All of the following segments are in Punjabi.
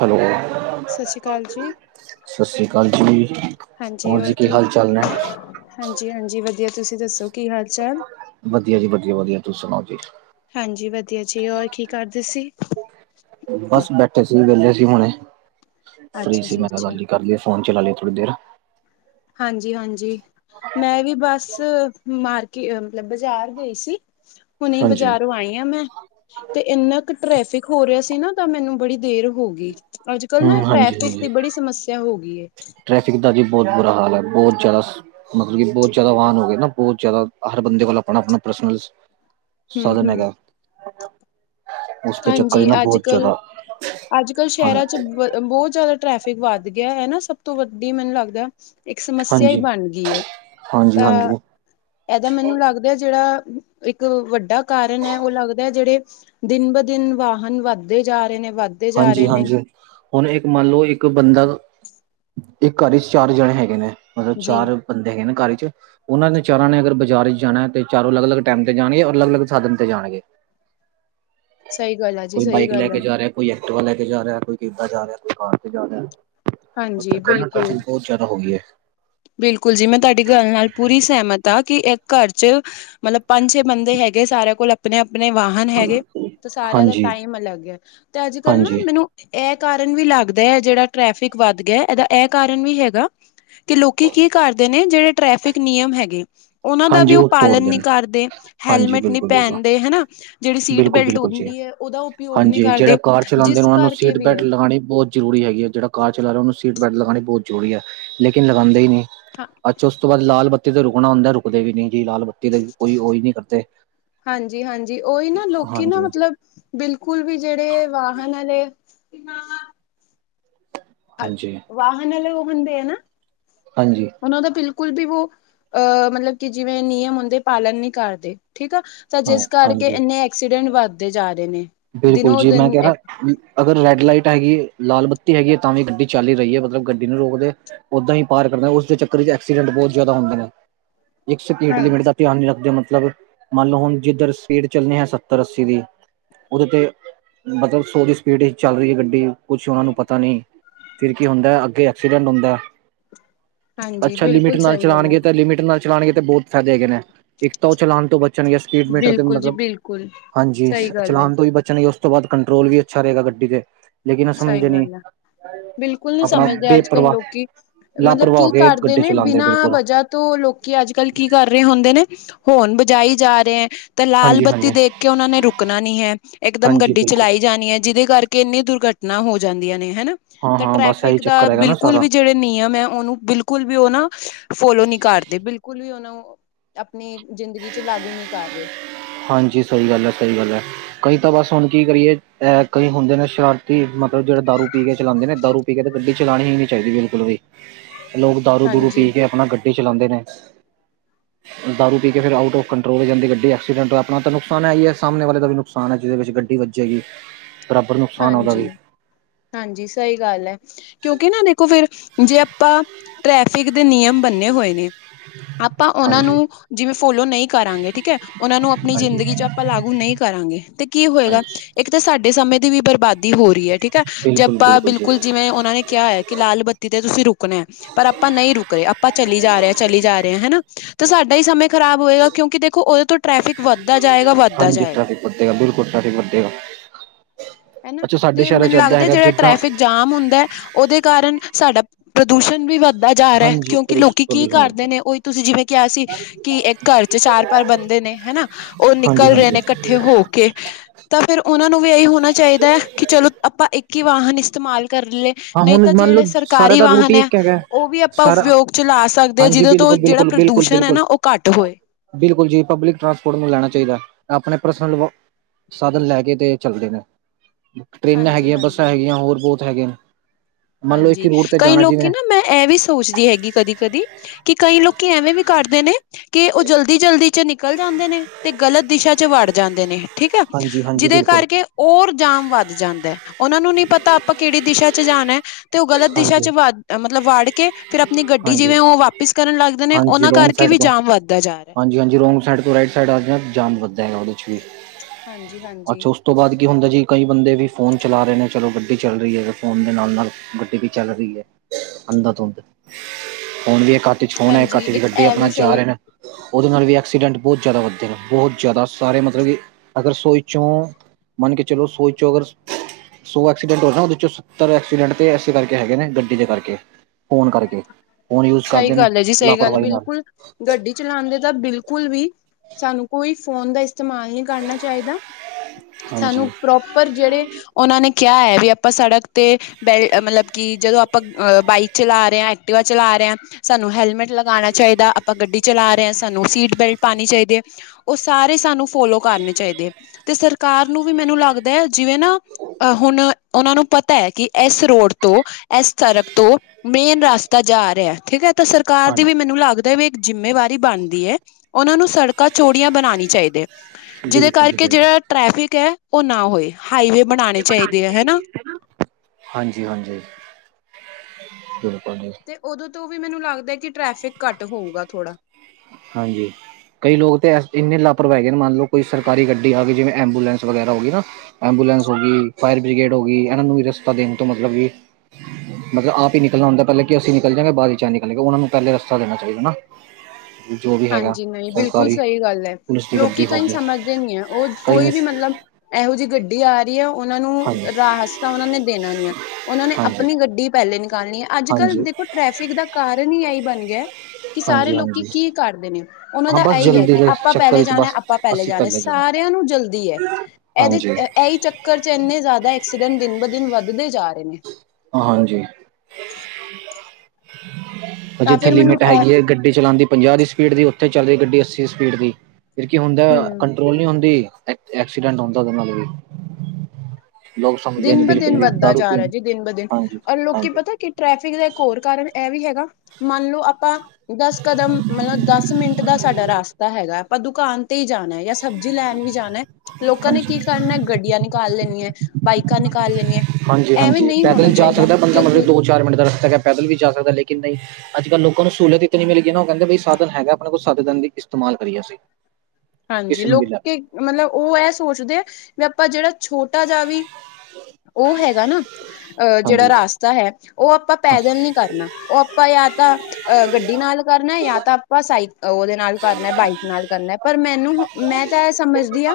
ਹੈਲੋ। ਸਤਿ ਸ਼੍ਰੀ ਅਕਾਲ ਜੀ, ਸਤਿ ਸ੍ਰੀ ਅਕਾਲ ਜੀ ਹੋਰ ਜੀ ਕੀ ਹਾਲ ਚਾਲ ਨੇ। ਹਾਂਜੀ, ਹਾਂਜੀ ਵਧੀਆ ਤੁਸੀਂ ਦੱਸੋ ਕੀ ਹਾਲ ਚਾਲ। ਵਧੀਆ ਜੀ ਵਧੀਆ ਵਧੀਆ ਤੁਸੀਂ ਸੁਣਾਓ ਜੀ। ਹਾਂਜੀ, ਵਧੀਆ ਜੀ ਹੋਰ ਕੀ ਕਰਦੇ ਸੀ। ਬਸ ਬੈਠੇ ਸੀ ਵਿਹਲੇ ਸੀ ਹੁਣੇ ਫਰੀ ਅੱਛਾ ਸੀ ਜੀ ਮੈਂ ਕਿਹਾ ਅੱਛਾ, ਗੱਲ ਹੀ ਕਰ ਲਈ ੲੈ। ਫੋਨ ਚਲਾ ਲਿਏ ਥੋੜ੍ਹੀ ਦੇਰ। ਹਾਂਜੀ, ਹਾਂਜੀ। ਮੈਂ ਵੀ ਬਸ ਮਾਰਕੀ ਮਤਲਬ ਬਾਜ਼ਾਰ ਗਈ ਸੀ। ਹੁਣੇ ਹਾਂਜੀ ਬਜ਼ਾਰੋਂ ਆਈ ਆ ਮੈਂ ਤੇ ਇੰਨਾ ਕੁ ਟ੍ਰੈਫਿਕ ਹੋ ਰਿਹਾ ਸੀ ਨਾ ਤਾਂ ਮੈਨੂੰ ਬੜੀ ਦੇਰ ਹੋ ਗਈ। ਅੱਜ ਕਲ ਹਮ ਨਾ ਟਰੈਫਿਕ ਦੀ ਬੜੀ ਸਮੱਸਿਆ ਹੋ ਗਈ ਹੈ। ਟਰੈਫਿਕ ਦਾ ਵੀ ਬਹੁਤ ਬੁਰਾ ਹਾਲ ਹੈ ਬਹੁਤ ਜ਼ਿਆਦਾ। ਮਤਲਬ ਕਿ ਬਹੁਤ ਜ਼ਿਆਦਾ ਵਾਹਨ ਹੋ ਗਏ ਨਾ ਬਹੁਤ ਜ਼ਿਆਦਾ ਹਰ ਬੰਦੇ ਕੋਲ ਆਪਣਾ ਆਪਣਾ ਪਰਸਨਲ ਹੂੰ ਸਾਦਨ ਹੂੰ। ਹੈਗਾ। ਉਸਦੇ ਚੱਕਰ ਹੀ ਹਾਂਜੀ ਨਾ ਅੱਜ ਬਹੁਤ ਕੱਲ ਜ਼ਿਆਦਾ ਅੱਜ ਕੱਲ੍ਹ ਹਾਂ ਸ਼ਹਿਰਾਂ ਚ ਬ ਬਹੁਤ ਜ਼ਿਆਦਾ। ਟ੍ਰੈਫਿਕ ਵੱਧ ਗਿਆ ਹੈ ਨਾ ਸਭ ਤੋਂ ਵੱਡੀ ਮੈਨੂੰ ਲੱਗਦਾ। ਇੱਕ ਸਮੱਸਿਆ ਹੀ ਹਾਂਜੀ ਬਣ ਗਈ ਹੈ ਹਾਂਜੀ ਤਾਂ ਹਾਂਜੀ ਇਹਦਾ ਮੈਨੂੰ ਲੱਗਦਾ ਜਿਹੜਾ ਇੱਕ ਵੱਡਾ ਕਾਰਨ ਹੈ ਉਹ ਲੱਗਦਾ ਜਿਹੜੇ ਦਿਨ ਬ ਦਿਨ ਵਾਹਨ ਵੱਧਦੇ ਜਾ ਰਹੇ ਨੇ ਵੱਧ ਹਾਂਜੀ, ਹਾਂਜੀ। ਹੁਣ ਇੱਕ ਮੰਨ ਲਓ ਇੱਕ ਬੰਦਾ ਇੱਕ ਘਰ ਚ ਚਾਰ ਜਣੇ ਹੈਗੇ ਨੇ ਮਤਲਬ ਜੀ ਚਾਰ ਬੰਦੇ ਹੈਗੇ ਨੇ ਘਰ ਇਚ। ਉਹਨਾਂ ਨੇ ਚਾਰਾਂ ਨੇ ਅਗਰ ਬਾਜ਼ਾਰ ਚ ਜਾਣਾ ਹੈ। ਚਾਰੋ ਅਲਗ- ਅਲੱਗ ਟਾਈਮ ਤੇ ਜਾਣਗੇ ਔਰ ਅਲੱਗ- ਅਲੱਗ ਸਾਧਨ ਤੇ ਜਾਣਗੇ। ਸਹੀ ਗੱਲ ਹੈ ਜੀ ਕੋਈ ਸਹੀ ਬਾਈਕ ਲੈ ਗੱਲ ਕੇ ਹੈ ਜਾ ਰਿਹਾ। ਕੋਈ ਐਕਟਵਾ ਲੈ ਕੇ ਜਾ ਰਿਹਾ। ਕੋਈ ਕਿੱਦਾਂ ਜਾ ਰਿਹਾ, ਕੋਈ ਕਾਰ ਤੇ ਜਾ ਰਿਹਾ। ਉਸ ਹਾਂਜੀ ਬਿਲਕੁਲ ਗਰਮੀ ਬਹੁਤ ਜ਼ਿਆਦਾ ਹੋ ਗਈ ਹੈ। ਬਿਲਕੁਲ ਜੀ, ਮੈਂ ਤੁਹਾਡੀ ਗੱਲ ਨਾਲ ਪੂਰੀ ਸਹਿਮਤ ਹਾਂ। ਕਿ ਇੱਕ ਘਰ ਚ ਮਤਲਬ ਪੰਜ, ਛੇ ਬੰਦੇ ਹੈਗੇ। ਸਾਰਿਆਂ ਕੋਲ ਆਪਣੇ- ਆਪਣੇ ਵਾਹ ਹਨ ਹੈਗੇ। ਤੇ ਸਾਰਿਆਂ ਦਾ ਹਾਂਜੀ, ਟਾਈਮ ਅਲੱਗ ਹੈ। ਤੇ ਅੱਜ ਕੱਲ ਨਾ ਹਾਂਜੀ, ਮੈਨੂੰ ਇਹ ਕਾਰਨ ਵੀ ਲੱਗਦਾ ਹੈ। ਜਿਹੜਾ ਟ੍ਰੈਫਿਕ ਵੱਧ ਗਿਆ। ਇਹਦਾ ਇਹ ਕਾਰਨ ਵੀ ਹੈਗਾ। ਕਿ ਲੋਕੀ ਕੀ ਕਰਦੇ ਨੇ, ਜਿਹੜੇ ਟ੍ਰੈਫਿਕ ਨਿਯਮ ਹੈਗੇ। ਉਹਨਾਂ ਦਾ ਵੀ ਹਾਂਜੀ ਉਹ ਪਾਲਣ ਤੋੜਦੇ ਨਹੀਂ ਨੇ। ਕਰਦੇ। ਹਾਂਜੀ ਹੈਲਮੇਟ ਨਹੀਂ ਬਿਲਕੁਲ, ਬਿਲਕੁਲ, ਪਹਿਨਦੇ, ਹਨਾ ਜਿਹੜੀ ਸੀਟ ਬਿਲਕੁਲ, ਬੈਲਟ ਬਿਲਕੁਲ ਜੀ। ਹੁੰਦੀ ਹੈ। ਉਹਦਾ ਉਪਯੋਗ ਨਹੀਂ ਹਾਂਜੀ, ਜਿਹੜਾ ਕਰਦੇ ਕਾਰ ਚਲਾਉਂਦੇ ਨੇ, ਜਿਸ ਉਹਨਾਂ ਨੂੰ ਕਰਕੇ ਸੀਟ ਵੀ ਬੈਲਟ ਹੈ ਲਗਾਉਣੀ। ਬਹੁਤ ਜ਼ਰੂਰੀ ਹੈਗੀ ਹੈ। ਜਿਹੜਾ ਕਾਰ ਚਲਾ ਰਿਹਾ ਉਹਨੂੰ ਸੀਟ ਬੈਲ ਲਗਾਉ ਬਹੁਤ ਜ਼ੂਰੀ ਹੈ। ਲੇਕਿਨ ਲਗਾਉਂਦੇ ਹੀ ਨਹੀਂ। ਹਾਂ ਅੱਛਾ ਉਸ ਤੋਂ ਬਾਅਦ, ਲਾਲ ਬੱਤੀ ਤੇ ਰੁਕਣਾ ਹੁੰਦਾ। ਰੁਕਦੇ ਵੀ ਨੀ ਜੀ, ਲਾਲ ਬੱਤੀ ਦੇ ਕੋਈ ਹੀ ਨਹੀਂ ਕਰਦੇ। ਹਾਂਜੀ- ਹਾਂਜੀ ਉਹੀ ਨਾ, ਲੋਕੀ ਨਾ ਹਾਂਜੀ ਮਤਲਬ ਬਿਲਕੁਲ ਵੀ ਜਿਹੜੇ ਵਾਹਨ ਵਾਲੇ। ਹਾਂਜੀ। ਵਾਹਨ ਆਲੇ ਉਹ ਹੁੰਦੇ ਹੈ, ਨਾ। ਹਾਂਜੀ। ਉਹਨਾਂ ਦਾ ਬਿਲਕੁਲ ਵੀ, ਉਹ ਅਹ ਮਤਲਬ ਕਿ ਜਿਵੇਂ ਨਿਯਮ ਹੁੰਦੇ। ਪਾਲਣ ਨੀ ਕਰਦੇ, ਠੀਕ ਆ। ਤਾਂ ਹਾਂ ਜਿਸ ਕਰਕੇ, ਹਾਂਜੀ ਇੰਨੇ ਐਕਸੀਡੈਂਟ ਵੱਧਦੇ ਜਾ ਰਹੇ ਨੇ। ਬਿਲਕੁਲ ਦਿਨੋ ਜੀ, ਮੈਂ ਦਿਨ ਕਹਿ ਰਿਹਾ। ਅਗਰ ਰੈੱਡ ਲਾਈਟ ਹੈਗੀ। ਲਾਲ ਬੱਤੀ ਹੈਗੀ ਹੈ। ਤਾਂ ਵੀ ਗੱਡੀ ਚੱਲ ਹੀ ਰਹੀ ਹੈ, ਮਤਲਬ ਗੱਡੀ ਨੂੰ ਰੋਕਦੇ ਓਦਾਂ ਹੀ ਪਾਰ ਕਰਦੇ, ਉਸਦੇ ਚੱਕਰ ਚ ਐਕਸੀਡੈਂਟ ਬਹੁਤ ਜ਼ਿਆਦਾ ਹੁੰਦੇ ਨੇ, ਇੱਕ ਸਪੀਡ ਹਾਂ ਲਿਮਿਟ ਦਾ ਧਿਆਨ ਨੀ ਰੱਖਦੇ ਮਤਲਬ। ਮੰਨ ਲਓ ਹੁਣ ਜਿੱਧਰ ਸਪੀਡ ਚੱਲਣੇ ਹੈ, ਸੱਤਰ- ਅੱਸੀ ਦੀ ਉਹਦੇ ਤੇ, ਮਤਲਬ ਸੋ ਦੀ ਸਪੀਡ ਹੀ ਚੱਲ ਰਹੀ ਹੈ ਗੱਡੀ, ਕੁਛ ਉਹਨਾਂ ਨੂੰ ਪਤਾ ਨਹੀਂ। ਫੇਰ ਕੀ ਹੁੰਦਾ। ਅੱਗੇ ਐਕਸੀਡੈਂਟ ਹੁੰਦਾ। ਹਾਂਜੀ ਅੱਛਾ ਲਿਮਿਟ ਬਿਲਕੁਲ ਨਾਲ ਸਹੀ ਗੱਲ ਹੈ ਚਲਾਉਣਗੇ ਤਾਂ ਲਿਮਿਟ ਨਾਲ ਚਲਾਣਗੇ ਤੇ ਬਹੁਤ ਫਾਇਦੇ ਹੈਗੇ ਨੇ, ਇੱਕ ਤਾਂ ਉਹ ਚਲਾਨ ਤੋਂ ਬਚਣ ਗੇ। ਟੀ ਮੀਟਰ ਤੋ ਬਿਲਕੁਲ ਜੀ ਮਤਲਬ, ਬਿਲਕੁਲ ਹਾਂਜੀ ਸਹੀ ਸਾ ਗੱਲ ਹੈ ਤੋਂ ਵੀ ਬਚਣਗੇ। ਉਸ ਤੋਂ ਬਾਅਦ ਕੰਟਰੋਲ ਵੀ ਅੱਛਾ ਰਹੇਗਾ ਗੱਡੀ ਤੇ, ਲੇਕਿਨ ਏ ਸਹੀ ਸਮਝਦੇ ਨਹੀਂ। ਗੱਲ ਹੈ ਬਿਲਕੁਲ ਨਹੀਂ ਸਮਝਦੇ, ਅੱਜ-ਕੱਲ ਲੋਕੀ। ਮਤਲਬ ਲਾਪਰਵਾਹ ਹੋ ਕੀ ਕੇ ਕਰਦੇ ਗੱਡੀ ਨੇ ਚਲਾਉਂਦੇ ਬਿਨਾਂ ਬਿਲਕੁਲ ਵਜਾ ਤੋਂ ਲੋਕ ਕੀ ਅੱਜ ਕੱਲ ਕੀ ਕਰ ਰਹੇ ਹੁੰਦੇ ਨੇ, ਹੋਨ ਬਜਾਈ ਜਾ ਰਹੇ ਹੈ। ਤੇ ਲਾਲ ਹਾਂਜੀ ਬੱਤੀ ਹਾਂਜੀ ਦੇਖ ਕੇ ਉਹਨਾਂ ਨੇ ਰੁਕਣਾ ਨਹੀਂ ਹੈ। ਇਕ ਦਮ ਹਾਂਜੀ ਗੱਡੀ ਬਿਲਕੁਲ ਚਲਾਈ ਜਾਣੀ ਹੈ। ਜਿਹਦੇ ਕਰਕੇ ਕਿੰਨੀ ਦੁਰਘਟਨਾ ਹੋ ਜਾਂਦੀਆਂ ਨੇ ਹਨਾ। ਹਾਂ ਤੇ ਹਾਂ ਬਸ ਇਹੀ ਟ੍ਰੈਫਿਕ ਦਾ ਚੱਕਰ ਹੈਗਾ ਨਾ ਬਿਲਕੁਲ ਸਾਰਾ ਵੀ ਜਿਹੜੇ ਨਿਯਮ ਹੈ ਉਹਨੂੰ ਬਿਲਕੁਲ ਵੀ ਉਹ ਨਾ ਫੋਲੋ ਨੀ ਕਰਦੇ। ਬਿਲਕੁਲ ਵੀ ਉਹਨਾਂ ਨੂੰ ਆਪਣੀ ਜ਼ਿੰਦਗੀ ਚ ਲਾਗੂ ਨਹੀਂ ਕਰ ਰਹੇ। ਹਾਂਜੀ, ਸਹੀ ਗੱਲ ਹੈ-ਸਹੀ ਗੱਲ ਹੈ। ਕਈ ਤਾਂ ਬਸ ਹੁਣ ਕੀ ਕਰੀਏ, ਅਹ ਕਈ ਹੁੰਦੇ ਨੇ ਸ਼ਰਾਰਤੀ ਮਤਲਬ, ਜਿਹੜੇ ਦਾਰੂ ਪੀ ਕੇ ਚਲਾਉਂਦੇ ਨੇ ਦਾਰੂ ਪੀਕੇ‌ ਤਾ ਗੱਡੀ ਚਲਾਣੀ ਹੀ ਨੀ ਚਾਹੀਦੀ। ਬਿਲਕੁਲ ਵੀ। ਲੋਕ ਦਾਰੂ- ਦੂਰੂ ਹਾਂਜੀ ਪੀ ਕੇ ਆਪਣਾ ਗੱਡੀ ਚਲਾਉਂਦੇ ਨੇ। ਦਾਰੂ ਪੀ ਕੇ ਫੇਰ ਆਊਟ ਔਫ ਕੰਟਰੋਲ ਹੋ ਜਾਂਦੀ ਗੱਡੀ। ਐਕਸੀਡੈਂਟ ਆਪਣਾ ਤਾਂ ਨੁਕਸਾਨ ਹੈ ਹੀ, ਸਾਹਮਣੇੇ ਵਾਲੇ ਦਾ ਵੀ ਨੁਕਸਾਨ ਹੈ, ਜਿਹਦੇ ਵਿੱਚ ਗੱਡੀ ਵੱਜੇਗੀ। ਹ [inaudible] ਹਾਂਜੀ, ਹਾਂਜੀ ਸਹੀ ਗੱਲ ਹੈ। ਕਿਉਂਕਿ ਨਾ ਦੇਖੋ ਫੇਰ, ਜੇ ਆਪਾਂ ਟ੍ਰੈਫਿਕ ਦੇ ਨਿਯਮ ਬੰਨੇ ਹੋਏ ਨੇ। ਆਪਾਂ ਉਹਨਾਂ ਹਾਂਜੀ ਨੂੰ ਜਿਵੇਂ, ਫੋਲੋ ਨਹੀਂ ਕਰਾਂਗੇ ਠੀਕ ਹੈ। ਉਹਨਾਂ ਨੂੰ ਆਪਣੀ ਹਾਂਜੀ ਜ਼ਿੰਦਗੀ ਚ, ਆਪਾਂ ਲ ਗੂ ਨਹੀਂ ਕਰਾਂਗੇ ਤੇ ਕੀ ਹੋਏਗਾ। ਹਾਂਜੀ ਇੱਕ ਤਾਂ ਸਾਡੇ ਸਮੇਂ ਦੀ ਵੀ ਬਰਬਾਦੀ ਹੋ ਰਹੀ ਹੈ। ਠੀਕ ਹੈ‌, ਜੇ ਬਿਲਕੁਲ ਆਪਾਂ ਜੀ ਬਿਲਕੁਲ ਜਿਵੇਂ, ਉਹਨਾਂ ਨੇ ਕਿਹਾ ਹੈ ਕਿ ਲਾਲ ਬ ਤੇ ਤੁਸੀਂ ਰੁਕਣਾ ਹੈ। ਪਰ ਆਪਾਂ ਨਹੀਂ ਰੁਕ ਰਹੇ, ਆਪਾਂ ਚਲੀ ਜਾ ਰਹੇ ਆ, ਚਲੀ ਜਾ ਰਹੇ ਹਾਂ ਹਨਾ। ਤਾਂ ਸਾਡਾ ਹੀ ਸਮੇਂ ਖ਼ਰਾਬ ਹੋਏਗਾ। ਕਿਉਂਕਿ ਦੇਖੋ ਉਹਦੇ ਤੋਂ ਟ੍ਰੈਫਿਕ ਵੱਧਦਾ ਜਾਏਗਾ- ਵੱਧਦਾ ਜਾਏਗਾ। [unintelligible] ਹਨਾ ਅੱਛਾ ਸਾਡੇ ਤੇ ਸ਼ਹਿਰਾਂ ਚ ਮੈਨੂੰ ਏਦਾਂ ਲੱਗਦਾ ਹੈਗਾ ਜਿਹੜਾ ਜਿੱਦਾਂ ਟ੍ਰੈਫਿਕ ਜਾਮ ਹੁੰਦਾ। ਉਹਦੇ ਕਾਰਨ ਸਾਡਾ ਪ੍ਰਦੂਸ਼ਣ ਵੀ ਵੱਧਦਾ ਨਾ ਜਾ ਰਿਹਾ, ਹਾਂਜੀ ਕਿਉਂਕਿ ਪ੍ਰਦੂਸ਼- ਲੋਕੀ ਕੀ ਪ੍ਰਦੂਸ਼ਣ ਕਰਦੇ ਵੱਧਦਾ ਨੇ, ਉਹੀ ਤੁਸੀਂ ਜਿਵੇਂ ਕਿਹਾ ਸੀ ਕਿ, ਇੱਕ ਘਰ'ਚ ਚਾਰ-ਪੰਜ ਬੰਦੇ ਨੇ ਹਨਾ, ਉਹ ਹਾਂਜੀ ਨਿਕਲ ਰਹੇ ਹਾਂਜੀ ਨੇ ਇਕੱਠੇ ਹੋਕੇ ਤਾਂ ਫਿਰ ਉਹਨਾਂ ਨੂੰ ਵੀ ਇਹੀ ਹੋਣਾ ਚਾਹੀਦਾ ਹੈ, ਕਿ ਚਲੋ ਆਪਾਂ ਇੱਕ ਹੀ ਵਾਹਨ ਇਸਤੇਮਾਲ ਕਰਲੇ। ਹਾਂ ਨਹੀਂ ਹੁਣ ਤਾਂ ਮੰਨ ਜਿਹੜੇ ਲਓ ਸਾਰਾ ਸਰਕਾਰੀ ਦਾ ਰੂਟ ਵਾਹਨ ਹੀ ਹੈ, ਇੱਕ ਹੈਗਾ ਉਹ ਵੀ ਆਪਾਂ ਸਾਰਾ ਉਪਯੋਗ'ਚ ਲਾ ਸਕ ਹਾਂਜੀ ਜਿਦੋਂ ਤੋਂ, ਬਿਲਕੁਲ ਜਿਹੜਾ ਬਿਲਕੁਲ ਬਿਲਕੁਲ ਪ੍ਰਦੂਸ਼ਣ ਹੈ ਬਿਲਕੁਲ ਨਾ ਉਹ ਘੱਟ ਹੋਏ। ਬਿਲਕੁਲ ਜੀ, ਪਬਲਿਕ ਟਰਾਂਸਪੋਰਟ ਨੂੰ ਲੈਣਾ ਚਾਹੀਦਾ, ਆਪਣੇ ਸਾਧਨ ਲੈਕੇ ਤੇ ਚੱਲਦੇ ਨੇ, ਟ੍ਰੇਨਾਂ ਹਾਂਜੀ ਹੈਗੀਆਂ, ਬੱਸਾਂ ਹਾਂਜੀ ਹੈਗੀਆਂ ਹੋਰ ਬਹੁਤ ਹੈਗੇ ਨੇ। ਮੰਨ ਲਓ ਇੱਕ ਹਾਂਜੀ, ਹੀ ਰੂਟ ਤੇ ਕਈ ਜਾਣਾ ਲੋਕੀ ਜਿਵੇਂ ਨਾ, ਮੈਂ ਐਂ ਵੀ ਸੋਚਦੀ ਹੈਗੀ ਕਦੀ-ਕਦੀ ਕਿ ਕਈ ਲੋਕੀ ਐਵੇਂ ਵੀ ਕਰਦੇ ਨੇ, ਕਿ ਉਹ ਜਲਦੀ-ਜਲਦੀ'ਚ ਨਿ ਨਿਕਲ ਜਾਂਦੇ ਨੇ, ਤੇ ਗਲਤ ਦਿਸ਼ਾ'ਚ ਵੜ ਜਾਂਦੇ ਨੇ, ਠੀਕ ਆ। ਹਾਂਜੀ-ਹਾਂਜੀ, ਜਿਹਦੇ ਬਿਲਕੁਲ ਕਰਕੇ ਹੋਰ ਜਾਮ ਵੱਧ ਜਾਂਦਾ। ਉਹਨਾਂ ਨੂੰ ਨਹੀਂ ਪਤਾ ਆਪਾਂ ਕਿਹੜੀ ਦਿਸ਼ਾ'ਚ ਜਾਣਾ। ਤੇ ਉਹ ਗਲਤ ਦਿਸ਼ਾ'ਚ ਹਾਂਜੀ। ਵਾ, ਮਤਲਬ ਵਾੜਕੇ, ਫਿਰ ਆਪਣੀ ਗੱਡੀ, ਜਿਵੇਂ ਉਹ ਵਾਪਿਸ ਕਰਨ ਲੱਗ ਹਾਂਜੀ ਰੋਂਗ ਸਾਈਡ ਤੋਂ, ਹਾਂਜੀ-ਹਾਂਜੀ ਰੋਂਗ ਸਾਈਡ ਤੋਂ, ਰਾਈਟ ਸਾਈਡ ਆਗਿਆ, ਜਾਮ ਵੱਧਦਾ ਹੈਗਾ ਉਹਦੇ'ਚ ਵੀ, ਹਾਂਜੀ-ਹਾਂਜੀ, ਅੱਛਾ ਓਸ ਤੋਂ ਬਾਅਦ ਕੀ ਹੁੰਦਾ ਜੀ। ਕਈ ਬੰਦੇ ਵੀ ਫੋਨ ਚਲਾ ਰਹੇ ਨੇ, ਚਲੋ ਗੱਡੀ ਚੱਲ ਰਹੀ ਹੈ, ਤੇ ਫੋਨ ਦੇ ਨਾਲ-ਨਾਲ ਗੱਡੀ ਵੀ ਚੱਲ ਰਹੀ ਹੈ। ਧੁੰਦ ਤੋ ਹੁਣ ਵੀ ਇਕ ਹੱਥ ਫੋਨ ਏ, ਇਕ ਹਾਂਜੀ ਹੱਥ ਵਿਚ ਇੱਕ ਗੱਡੀ ਇਹ ਆਪਣਾ ਵੀ ਜਾ ਸਹੀ ਰਹੇ ਨੇ। ਉਹਦੇ ਨਾਲ ਵੀ ਐਕਸੀਡੈਂਟ ਬਹੁਤ ਜ਼ਿਆਦਾ ਵੱਧਦੇ ਨੇ, ਬਹੁਤ ਜ਼ਿਆਦਾ। ਸਾਰੇ ਮਤਲਬ ਕਿ ਅਗਰ ਸੋ ਵਿਚੋਂ ਮੰਨਕੇ ਚਲੋ, ਸੋ ਵਿੱਚੋ ਅਗਰ ਸੌ ਐਕਸੀਡੈਂਟ ਹੋ ਨਾ, ਉਹਦੇ'ਚੋਂ ਸੱਤਰ ਐਕਸੀਡੈਂਟ ਤੇ ਐਸੇ ਕਰਕੇ ਹੈਗੇ ਨੇ, ਗੱਡੀ ਦੇ ਕਰਕੇ। ਫੋਨ ਕਰਕੇ, ਫੋਨ ਯੂਜ ਸਹੀ ਕਰਦੇ ਨਾ ਗੱਲ ਹੈ ਜੀ ਸਹੀ ਗੱਲ, ਬਿਲਕੁਲ। ਗੱਡੀ ਚਲਾਂਦੇ ਤਾਂ ਬਿਲਕੁਲ਼ ਵੀ, ਸਾਨੂੰ ਕੋਈ ਫ਼ੋਨ ਦਾ ਇਸਤੇਮਾਲ ਨਹੀਂ ਕਰਨਾਂ ਚਾਹੀਂਦਾ। ਹਾਂਜੀ ਸਾਨੂੰ ਪ੍ਰੌਪਰ ਜਿਹ੍ੜੇ ਉਹਨਾਂ ਨੇ ਕਿਹਾਂ ਹੈ ਵੀ, ਆਪਾ ਸੜਕ ਤੇ ਬੈਲ ਮਤਲਬ ਕਿ, ਜਦੋਂ ਆਪਾਂ ਬਾਈਕ ਚਲਾ ਰਹੇਂ ਹਾਂ, ਐਕਟੀਵਾ ਚਲਾ ਰਹੇਂ ਸਾਨੂੰ ਹੈਲਮੇਟ ਲਗਾਣਾ ਚਾਹੀਂਦਾ, ਆਪਾਂ ਗੱਡੀ ਚਲਾ ਰਹੇ ਹਾਂ ਸਾਨੂੰ ਸੀਟ-ਬੈਲਟ ਪਾਣੀ ਚਾਹੀਦੀ ਉਹ ਸਾਰੇ ਸਾਨੂੰ ਫੋਲੋ ਕਰਨੇਂ ਚਾਹੀਦੇ, ਤੇ ਸਰਕਾਰ ਨੂੰ ਵੀ ਮੈਂਨੂੰ ਲੱਗਦਾ ਜਿਵੇਂ ਨਾ ਅਹ, ਹੁਣ ਉਹਨਾਂ ਨੂੰ ਪਤਾ ਹੈ ਕਿ, ਇਸ ਰੋਡ ਤੋਂ, ਇਸ ਸੜਕ ਤੋਂ, ਮੇਨ ਰਸਤਾ ਜਾ ਰਿਹਾ, ਠੀਕ ਹੈਂ ਤਾਂ ਸਰਕਾਰ ਦੀ ਹਾਂਜੀ ਵੀ ਮੈਨੂੰ ਲੱਗਦਾ ਵੀ, ਇੱਕ ਜਿੰਮੇਵਾਰੀ ਬਣਦੀ ਏ ਉਹਨਾਂ ਨੂੰ ਸੜਕਾਂ ਚੋੜੀਆਂ ਬਣਾਣੀ ਚਾਹੀਦੇ, ਜਿਹਦੇ ਬਿਲਕੁਲ ਜੀ ਕਰਕੇ ਬਿਲਕੁਲ ਜਿਹੜਾ ਟ੍ਰੈਫਿਕ ਹੈ ਉਹ ਨਾ ਹੋਏ, ਹਾਈਵੇ ਬਣਾਣੇ ਚਾਹੀਦੇ ਆ, ਹੈਨਾ। ਹਾਂਜੀ-ਹਾਂਜੀ, ਬਿਲਕੁਲ। ਤੇ ਓਦੋਂ ਤੋਂ ਵੀ ਮੈਨੂੰ ਲੱਗਦਾ ਕਿ, ਟ੍ਰੈਫਿਕ ਘੱਟ ਹੋਊਗਾ ਥੋੜਾ। ਹਾਂਜੀ। ਕਈ ਲੋਕ ਤਾਂ ਐ ਇੰਨੇ ਲਾਪਰਵਾਹ ਹੈਗੇ ਨੇ, ਮੰਨ ਲਓ ਕੋਈ ਸਰਕਾਰੀ ਗੱਡੀ ਆ ਗਈਂ, ਜਿਂਵੇ ਐਂਬੂਲੈਂਸ ਵਗੈਰਾ ਹੋ ਗਈਂ ਨਾ ਐਬੂਲੈਂਸ ਹੋਗੀ, ਫਾਇਰ ਬ੍ਰਿਗੇਡ ਹੋਗੀ, ਇਹਨਾਂ ਨੂੰ ਵੀ ਰਸਤਾਂ ਦੇਣ ਤੋਂ ਮਤਲਬ ਕਿ ਮਤਲਬ ਆਪ ਹੀ ਨਿਕਲਣਾ ਹੁੰਦਾ, ਪਹਿਲਾਂ ਕਿ ਅਸੀਂ ਨਿਕਲ ਜਾਂਗੇ, ਬਾਅਦ'ਚ ਆ ਨਿੱਕਲੇਗਾ, ਉਹਨਾ ਨੂੰ ਪਹਿਲੇ ਰਸਤਾ ਦੇਣਾਂ ਚਾਹੀਂਦਾ ਨਾ। [inaudible] ਵੀ ਹੈਗਾ ਹਾਂਜੀ, ਨਹੀਂ। ਬਿਲਕੁਲ ਸਰਕਾਰੀ ਸਹੀ ਗੱਲ ਹੈ, ਪੁਲਿਸ ਦੀ ਲੋਕੀ ਗੱਡੀ ਹੋ ਕਹੀ ਗਈ ਸਮਝਦੇ ਨਹੀਂ ਆ, ਉਹ ਕਈ ਕੋਈ ਵੀ ਮਿਸ ਮਤਲਬ ਇਹੋ ਜਿਹੀ ਗੱਡੀ ਆ ਰਹੀ ਹੈ, ਉਹਨਾਂ ਨੂੰ, ਹਾਂਜੀ ਰਾਸਤਾ ਉਹਨਾਂ ਨੇ ਦੇਣਾ ਨਹੀ ਆ, ਉਹਨਾਂ ਨੇ ਹਾਂਜੀ ਆਪਣੀ ਗੱਡੀ ਪਹਿਲੇ ਨਿਕਾਲਣੀ ਐ, ਅੱਜ-ਕੱਲ ਹਾਂਜੀ ਦੇਖੋ ਟ੍ਰੈਫਿਕ ਦਾ ਕਾਰਨ ਹੀ ਐਹੀ ਬਣ ਗਿਆ, ਕਿ ਸਾਰੇ ਹਾਂਜੀ ਲੋਕੀ ਹਾਂਜੀ ਕੀ ਕਰਦੇ ਨੇ, ਉਹਨਾਂ ਹਾਂ ਦਾ ਬਸ ਐਹੀ ਹੈ, ਜਲਦੀ ਕਿ ਦੇ ਆਪਾਂ ਚੱਕਰ ਪਹਿਲੇ ਵਿੱਚ ਜਾਣਾ, ਬਸ ਆਪਾਂ ਪਹਿਲੇ ਅਸੀਂ ਜਾਣਾ, ਸਾਰਿਆਂ ਨੂੰ ਜਲਦੀ ਐ। ਇਹਦੇ, ਹਾਂਜੀ ਇੱਹੀ ਚੱਕਰ'ਚ ਇੰਨੇਂ ਜ਼ਿਆਦਾ ਐਕਸੀਡੈਂਟ ਦਿਨ ਬ ਦਿਨ ਵੱਧਦੇ ਜਾ ਰਹੇ ਨੇ। ਹਾਂ ਜੀ। ਤਾਂ ਜਿੱਥੇ ਫਿਰ ਮੈਨੂੰ ਲਿਮੀਟ ਇਹ ਹੈਗੀ ਏ, ਗੱਡੀ ਚਲਾਣ ਦੀ ਪੰਜਾਹ ਦੀ ਸਪੀਡ ਦੀ, ਉੱਥੇ ਚੱਲਦੀ ਗੱਡੀ ਅੱਸੀ ਸਪੀਡ ਦੀ, ਫ਼ਿਰ ਕੀ ਹੁੰਦਾ ਹਮ ਕੰਟਰੋਲ ਨੀ ਹੁੰਦੀ ਐਕਸੀਡੈਂਟ ਹੁੰਦਾ, ਉਹਦੇ ਨਾਲ਼ ਵੀ। ਲੋਕ ਸਮਝਦੇ ਨੇ ਦਿਨ ਬ ਬਿਲਕੁਲ ਦਿਨ ਵੀ ਵੱਧਦਾ ਦਾਰੂ ਜਾ ਰਿਹਾਂ ਪੀਣ ਜੀ, ਦਿਨ ਬ ਦਿਨ, ਹਾਂਜੀ ਔਰ ਲੋਕੀਂ ਹਾਂਜੀ ਪਤਾ ਕਿ ਟ੍ਰੈਫਿਕ, ਦਾ ਇੱਕ ਹੋਰ ਕਾਰਨ ਇਹ ਵੀ ਹੈਗਾ ਮੰਨ ਲਓ ਆਪਾਂ ਦਸ ਕਦਮ, ਮਤਲਬ ਦਸ-ਮਿੰਟ ਦਾ ਸਾਡਾ ਰਾਸਤਾ ਹੈਗਾ, ਆਪਾਂ ਦੁਕਾਨ ਕਿਤੇ ਹੀ ਜਾਣਾਂ ਜਾਂ ਸਬਜ਼ੀ ਲੈਣ ਵੀ ਜਾਣਾਂ ਲੋਕਾਂ ਨੇ ਹਾਂਜੀ ਕੀ ਕਰਨਾ ਗੱਡੀਆਂ ਨਿਕਾਲ ਲੈਨੀਆ। ਬਾਈਕਾਂ ਨਿਕਾਲ ਲੈਣੀਆਂ, ਐਵੇਂ ਹਾਂਜੀ-ਹਾਂਜੀ, ਨਹੀਂ ਹੋਣਾ ਪੈਦਲ ਜਾ ਚਾਹੀਦਾ ਸਕਦਾ ਬੰਦਾ ਮਤਲਬ ਕਿਉਂਕਿ ਦੋ ਚਾਰ ਮਿੰਟ ਦਾ ਰਸਤਾ ਹੈਗਾਂ ਪੈਦਲ ਵੀਂ ਜਾਂ ਸਕਦਾਂ ਲੇਕਿਨ ਨਹੀਂ, ਅੱਜ ਕੱਲ੍ਹ ਲੋਕਾਂ ਨੂੰ ਸਹੂਲਤ ਇਤਨੀ ਮਿਲ ਗਈ ਹੈਂ ਨਾਂ ਉਹ ਕਹਿੰਦੇ ਵੀ ਸਾਧਨ ਹੈਗਾਂ ਆਪਣੇ ਕੋਲ ਸਾਧਨ ਦੀ ਇਸਤੇਮਾਲ ਕਰੀਏਂ ਅਸੀਂ। ਹਾਂਜੀ, ਕਿਸੇ ਨੂੰ ਵੀ ਲੈ ਲੋਕੀ ਮਤਲਬ ਉਹ ਇਹ ਸੋਚਦੇ ਆ ਵੀ ਆਪਾਂ ਜਿਹੜਾਂ ਛੋਟਾਂ ਜਿਹਾਂ ਵੀ, ਉਹ ਹੈਗਾ ਨਾ ਅਹ ਜਿਹੜਾਂ ਹਾਂਜੀ, ਹਾਂ, ਰਾਸਤਾ ਹੈ ਉਹ ਆਪਾਂ ਪੈਦਲ ਨੀ ਕਰਨਾ ਉਹ ਆਪਾਂ ਜਾ ਤਾ ਅ ਗੱਡੀ ਨਾਲ਼ ਕਰਨਾ ਜਾ ਤਾ ਆਪਾਂ ਸਾਈਕ ਉਹਦੇ ਨਾਲ਼ ਕਰਨਾ ਬਾਈਕ ਨਾਲ਼ ਕਰਨਾ। ਪਰ ਮੈਨੂੰ ਮੈ ਤਾਂ ਇਹ ਸਮਝਦੀ ਹਾਂ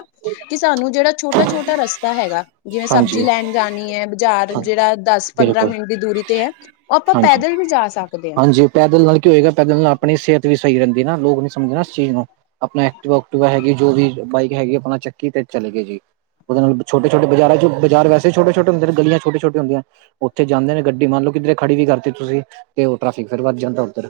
ਕਿ ਸਾਨੂੰ ਜਿਹੜਾਂ ਛੋਟਾ ਛੋਟਾ ਰਸਤਾ ਹੈਗਾ, ਜਿਵੇਂ ਸਬਜ਼ੀ ਹਾਂਜੀ, ਲੈਣ ਜਾਣੀਆ ਹੈ ਬਜ਼ਾਰ ਹਾਂ, ਜਿਹੜਾਂ ਦਸ ਪੰਦਰਾਂ ਬਿਲਕੁਲ, ਮਿੰਟ ਦੀ ਦੂਰੀ ਤੇ ਹੈ। ਉਹ ਆਪਾਂ ਹਾਂਜੀ। ਪੈਦਲ ਵੀ ਜਾਂ ਸਕਦੇ ਹਾਂ। ਹਾਂਜੀ, ਪੈਦਲ ਨਾਲ ਕੀ ਹੋਏਗਾ ਪੈਦਲ ਨਾਲ਼ ਆਪਣੀ ਸਿਹਤ ਵੀ ਸਹੀ ਰਹਿੰਦੀ ਨਾਂ ਲੋਕ ਨੀ ਸਮਝਦੇ ਨਾਂ ਇਸ ਚੀਜ਼ ਨੂੰ। ਆਪਣਾ ਐਕਟੀਵਾ ਉਕਟਵਾ ਹੈਗੀ ਜੋ ਵੀ ਬਾਈਕ ਹੈਗੀ ਆਪਣਾ ਚੱਕੀ ਤੇ ਚਲੇ ਗਏ ਜੀ। ਉਹਦੇ ਨਾਲ ਛੋਟੇ ਛੋਟੇ ਬਾਜ਼ਾਰਾ ਚ ਬਾਜ਼ਾਰ ਵੈਸੇ ਹੀ ਛੋਟੇ ਛੋਟੇ ਹੁੰਦੇ ਨੇ ਗਲੀਆ ਵੀ ਛੋਟੀਆ ਛੋਟੀਆ ਹੁੰਦੀਆ। ਉੱਥੇ ਜਾਂਦੇ ਨੇ ਗੱਡੀ ਮੰਨ ਲਵੋ ਕਿੱਧਰੇ ਖੜੀ ਵੀ ਕਰਤੀ ਤੁਸੀਂ ਤੇ ਉਹ ਟ੍ਰੈਫਿਕ ਫਿਰ ਵੱਧ ਜਾਂਦਾ ਉੱਧਰ,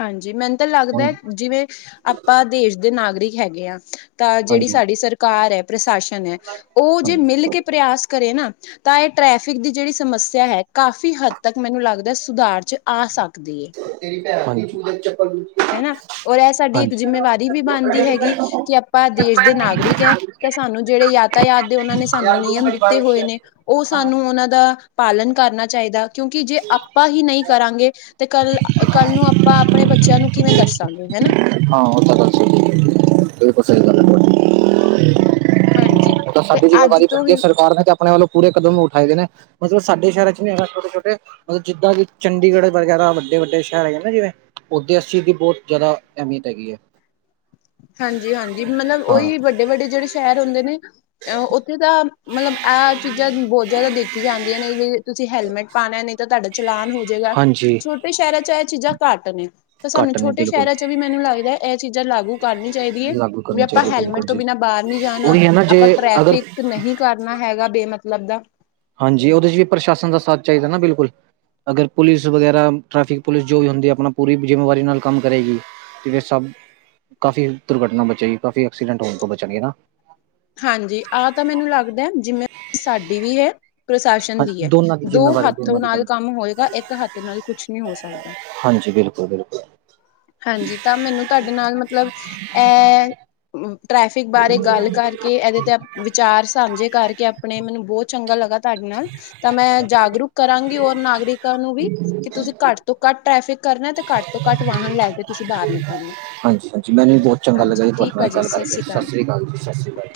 ਹਾਂਜੀ, ਮੈਨੂੰ ਤਾਂ ਹਾਂ, ਲੱਗਦਾ ਜਿਵੇਂ ਆਪਾਂ ਦੇਸ਼ ਦੇ ਨਾਗਰਿਕ ਹੈਗੇ ਐ, ਤਾਂ ਜਿਹੜੀ ਹਾਂਜੀ। ਸਾਡੀ ਸਰਕਾਰ ਹੈ ਪ੍ਰਸ਼ਾਸਨ ਹੈ ਉਹ ਜੇ ਮਿਲ ਹਾਂਜੀ, ਕੇ ਪਰਿਆਸ ਕਰੇ ਨਾ, ਤਾਂ ਇਹ ਟ੍ਰੈਫਿਕ ਦੀ ਜਿਹੜੀ ਸਮੱਸਿਆ ਹੈ ਕਾਫ਼ੀ ਹੱਦ ਤੱਕ ਮੈਨੂੰ ਲੱਗਦਾ ਸੁਧਾਰ ਚ ਆ ਸਕਦੀ ਹੈ। [inaudible] ਹੈਨਾ ਔਰ ਇਹ ਸਾਡੀ ਇੱਕ ਹਾਂਜੀ। ਜਿੰਮੇਵਾਰੀ ਵੀ ਬਣਦੀ ਹੈਗੀ ਕਿ ਆਪਾਂ ਦੇਸ਼ ਦੇ ਨਾਗਰਿਕ ਹੈ, ਤਾਂ ਸਾਨੂੰ ਜਿਹੜੇ ਯਾਤਾਯਾਤ ਦੇ ਉਹਨਾਂ ਨੇ ਸਾਨੂੰ ਯਾਰ, ਨਿਯਮ ਦਿੱਤੇ ਹੋਏ ਨੇ ਉਹ ਬਾਈਕ ਸਾਨੂੰ ਉਹਨਾਂ ਦਾ, ਪਾਲਣ ਕਰਨਾ ਚਾਹੀਦਾ ਕਿਉਂਕਿ ਜੇ ਆਪਾਂ ਹੀ ਨਹੀਂ ਕਰਾਂਗੇ, ਤੇ ਕੱਲ੍ਹ ਕੱਲ੍ਹ ਨੂੰ ਆਪਾਂ ਆਪਣੇ ਬੱਚਿਆਂ ਨੂੰ, ਕਿਵੇਂ ਦੱਸਾਂ ਹੈਨਾ, ਹਾਂ, ਉਹ ਤਾਂ ਗੱਲ ਸਹੀ ਏ, ਬਿਲਕੁਲ ਸਹੀ ਗੱਲ ਐ ਤੁਹਾਡੀ। ਹਾਂਜੀ ਉਹ ਤਾ ਤੇ ਸਾਡੀ ਅੱਜ ਜਿੰਮੇਵਾਰੀ ਤੋਂ ਬਣਦੀ ਹੈ ਹੀ ਸਰਕਾਰ ਨੇ ਤੇ ਆਪਣੇ ਵੱਲੋਂ ਪੂਰੇ ਕਦਮ ਨੂੰ ਉਠਾਏ ਦੇ ਨੇ। ਮਤਲਬ ਸਾਡੇ ਸ਼ਹਿਰ ਚ ਨੀ ਹੈਗਾ ਛੋਟੇ ਛੋਟੇ ਮਤਲਬ ਜਿੱਦਾਂ ਕਿ ਚੰਡੀਗੜ੍ਹ ਵਗੈਰਾ ਵੱਡੇ ਵੱਡੇ ਸ਼ਹਿਰ ਹੈਗੇ ਨਾ ਜਿਵੇਂ, ਉੱਧਰ ਇਸ ਚੀਜ਼ ਦੀ ਬਹੁਤ ਜ਼ਿਆਦਾ ਅਹਿਮੀਅਤ ਹੈਗੀ ਹੈ। ਹਾਂਜੀ, ਹਾਂਜੀ, ਮਤਲਬ ਹਾਂ ਉਹੀ ਵੱਡੇ ਵੱਡੇ ਜਿਹੜੇ ਸ਼ਹਿਰ ਹੁੰਦੇ ਨੇ, ਅ ਉੱਥੇ ਤਾਂ ਮਤਲਬ ਇਹ ਚੀਜ਼ਾਂ ਬਹੁਤ ਜ਼ਿਆਦਾ ਦੇਖੀਆਂ ਜਾਂਦੀਆਂ ਨੇ ਵੀ ਤੁਸੀਂ ਹੈਲਮੇਟ ਪਾਉਣਾ ਨਹੀਂ ਤਾਂ ਤੁਹਾਡਾ ਚਲਾਨ ਹੋਜਏਗਾ, ਹਾਂਜੀ ਛੋਟੇ ਸ਼ਹਿਰਾਂ ਚ ਇਹ ਚੀਜ਼ਾਂ ਘੱਟ ਨੇ। ਤਾਂ ਸਾਨੂੰ ਘੱਟ ਨੇ ਛੋਟੇ ਬਿਲਕੁਲ ਸ਼ਹਿਰਾਂ ਚ ਵੀ ਮੈਨੂੰ ਲੱਗਦਾ ਹੈ ਇਹ ਚੀਜ਼ਾਂ ਲਾਗੂ ਕਰਨੀ ਚਾਹੀਦੀ ਹੈ, ਲਾਗੂ ਵੀ ਕਰਨੇ ਆਪਾਂ ਚਾਹੀਦੇ ਹੈਲਮੇਟ ਬਿਲਕੁਲ ਤੋਂ ਜੀ ਬਿਨਾਂ ਬਾਹਰ ਨੀ ਜਾਣਾ ਉਹੀ ਹੈ ਨਾ ਜੇ ਆਪਾਂ ਅਗਰ ਟ੍ਰੈਫਿਕ ਨਹੀਂ ਕਰਨਾ ਹੈਗਾ ਬੇਮਤਲਬ ਦਾ, ਹਾਂਜੀ, ਉਹਦੇ ਚ ਵੀ ਪ੍ਰਸ਼ਾਸਨ ਦਾ ਸਾਥ ਚਾਹੀਦਾ ਨਾ ਬਿਲਕੁਲ। ਅਗਰ ਪੁਲਿਸ ਵਗੈਰਾ ਟ੍ਰੈਫਿਕ ਪੁਲਿਸ ਜੋ ਵੀ ਹੁੰਦੀ ਆਪਣਾ ਪੂਰੀ ਜਿੰਮੇਵਾਰੀ ਨਾਲ ਕੰਮ ਕਰੇਗੀ ਤੇ ਸਭ, ਕਾਫ਼ੀ ਦੁਰਘਟਨਾ ਬਚੇਗੀ ਕਾਫੀ ਐਕਸੀਡੈਂਟ ਹੋਣ ਤੋਂ ਬਚਣ ਗੇ ਨਾ। ਹਾਂਜੀ, ਆਹ ਤਾਂ ਮੈਨੂੰ ਲੱਗਦਾ ਜਿਵੇਂ ਸਾਡੀ ਵੀ ਹੈ, ਪ੍ਰਸ਼ਾਸਨ ਹਾਂ ਦੀ ਹੈ ਦੋਨਾਂ ਦੋ ਜਿੰਮੇਵਾਰੀ ਹੱਥੋ ਦੋਨਾਂ ਦੀ ਨਾਲ਼ ਬਣਦੀ ਕੰਮ ਹੋਏਗਾ ਇੱਕ ਹੱਥ ਨਾਲ ਕੁਛ ਨੀ ਹੋ ਸਕਦਾ। ਹਾਂਜੀ, ਬਿਲਕੁਲ-ਬਿਲਕੁਲ। ਹਾਂਜੀ, ਤਾਂ ਮੈਨੂੰ ਤੁਹਾਡੇ ਨਾਲ ਮਤਲਬ ਇ ਟ੍ਰੈਫਿਕ ਬਾਰੇ ਗੱਲ ਕਰਕੇ ਕੇ ਇਹਦੇ ਤੇ ਵਿਚਾਰ ਸਾਂਝੇ ਕਰਕੇ ਆਪਣੇ ਮੈਨੂੰ ਬਹੁਤ ਚੰਗਾ ਲੱਗਾ। ਤੁਹਾਡੇ ਨਾਲ ਤਾਂ ਮੈਂ ਜਾਗਰੂਕ ਕਰਾਂਗੀ ਹੋਰ ਨਾਗਰਿਕਾਂ ਨੂੰ ਵੀ ਕਿ ਤੁਸੀਂ ਘੱਟ ਤੋਂ ਘੱਟ ਟ੍ਰੈਫਿਕ ਕਰਨਾ ਤੇ ਘੱਟ ਤੋਂ ਘੱਟ ਵਾਹਨ ਲੈ ਕੇ ਤੁਸੀਂ ਬਾਹਰ ਨਿਕਲਣਾ। ਹਾਂਜੀ-ਹਾਂਜੀ, ਮੈਨੂੰ ਵੀ ਬਹੁਤ ਚੰਗਾ ਲੱਗਾ ਜੀ ਤੁਹਾਡੇ ਨਾਲ ਗੱਲ ਕਰ ਕੇ ਸਤਿ ਸ਼੍ਰੀ ਅਕਾਲ ਜੀ ਸਤਿ ਸ਼੍ਰੀ ਅਕਾਲ ਜੀ।